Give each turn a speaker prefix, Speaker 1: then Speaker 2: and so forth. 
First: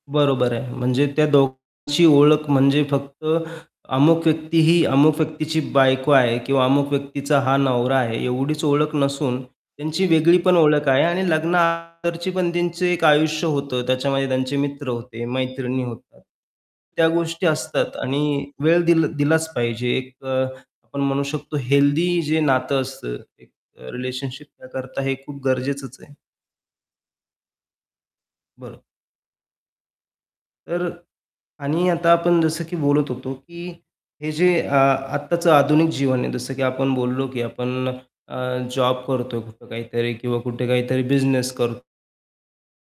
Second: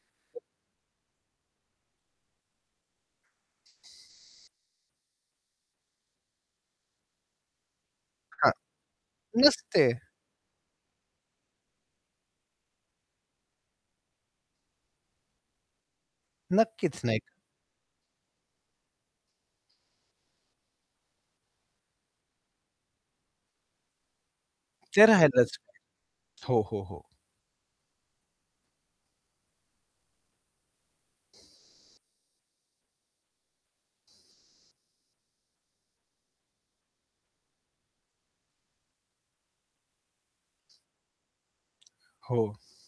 Speaker 1: बरोबर आहे. म्हणजे त्या दोघांची ओळख म्हणजे फक्त अमुक व्यक्ती ही, अमुक व्यक्तीची बायको आहे किंवा अमुक व्यक्तीचा हा नवरा आहे,
Speaker 2: हां,
Speaker 1: एवढीच ओळख नसून
Speaker 2: नसते.
Speaker 1: त्यांची वेगळी पण ओळख आहे आणि लग्ना अगोदरची पण त्यांचे एक आयुष्य होतं, त्याच्यामध्ये त्यांचे मित्र होते, मैत्रिणी होत्या,
Speaker 2: नक्कीच.
Speaker 1: त्या
Speaker 2: नाही का.
Speaker 1: गोष्टी असतात आणि वेळ दिल दिलाच पाहिजे, एक अ, आपण म्हणू शकतो हेल्दी जे नातं असतं एक अ, रिलेशनशिप त्या करता
Speaker 2: ते
Speaker 1: हे खूप
Speaker 2: राहायलाच.
Speaker 1: गरजेचंच आहे.
Speaker 2: हो, हो, हो.
Speaker 1: बरं. तर अ, आणि आता आपण जसं की बोलत होतो, की हे जे अ, आत्ताचं आधुनिक जीवन आहे, जसं की आपण बोललो, की आपण अ, जॉब करतोय कुठं काहीतरी किंवा कुठे काहीतरी बिझनेस कर
Speaker 2: हो.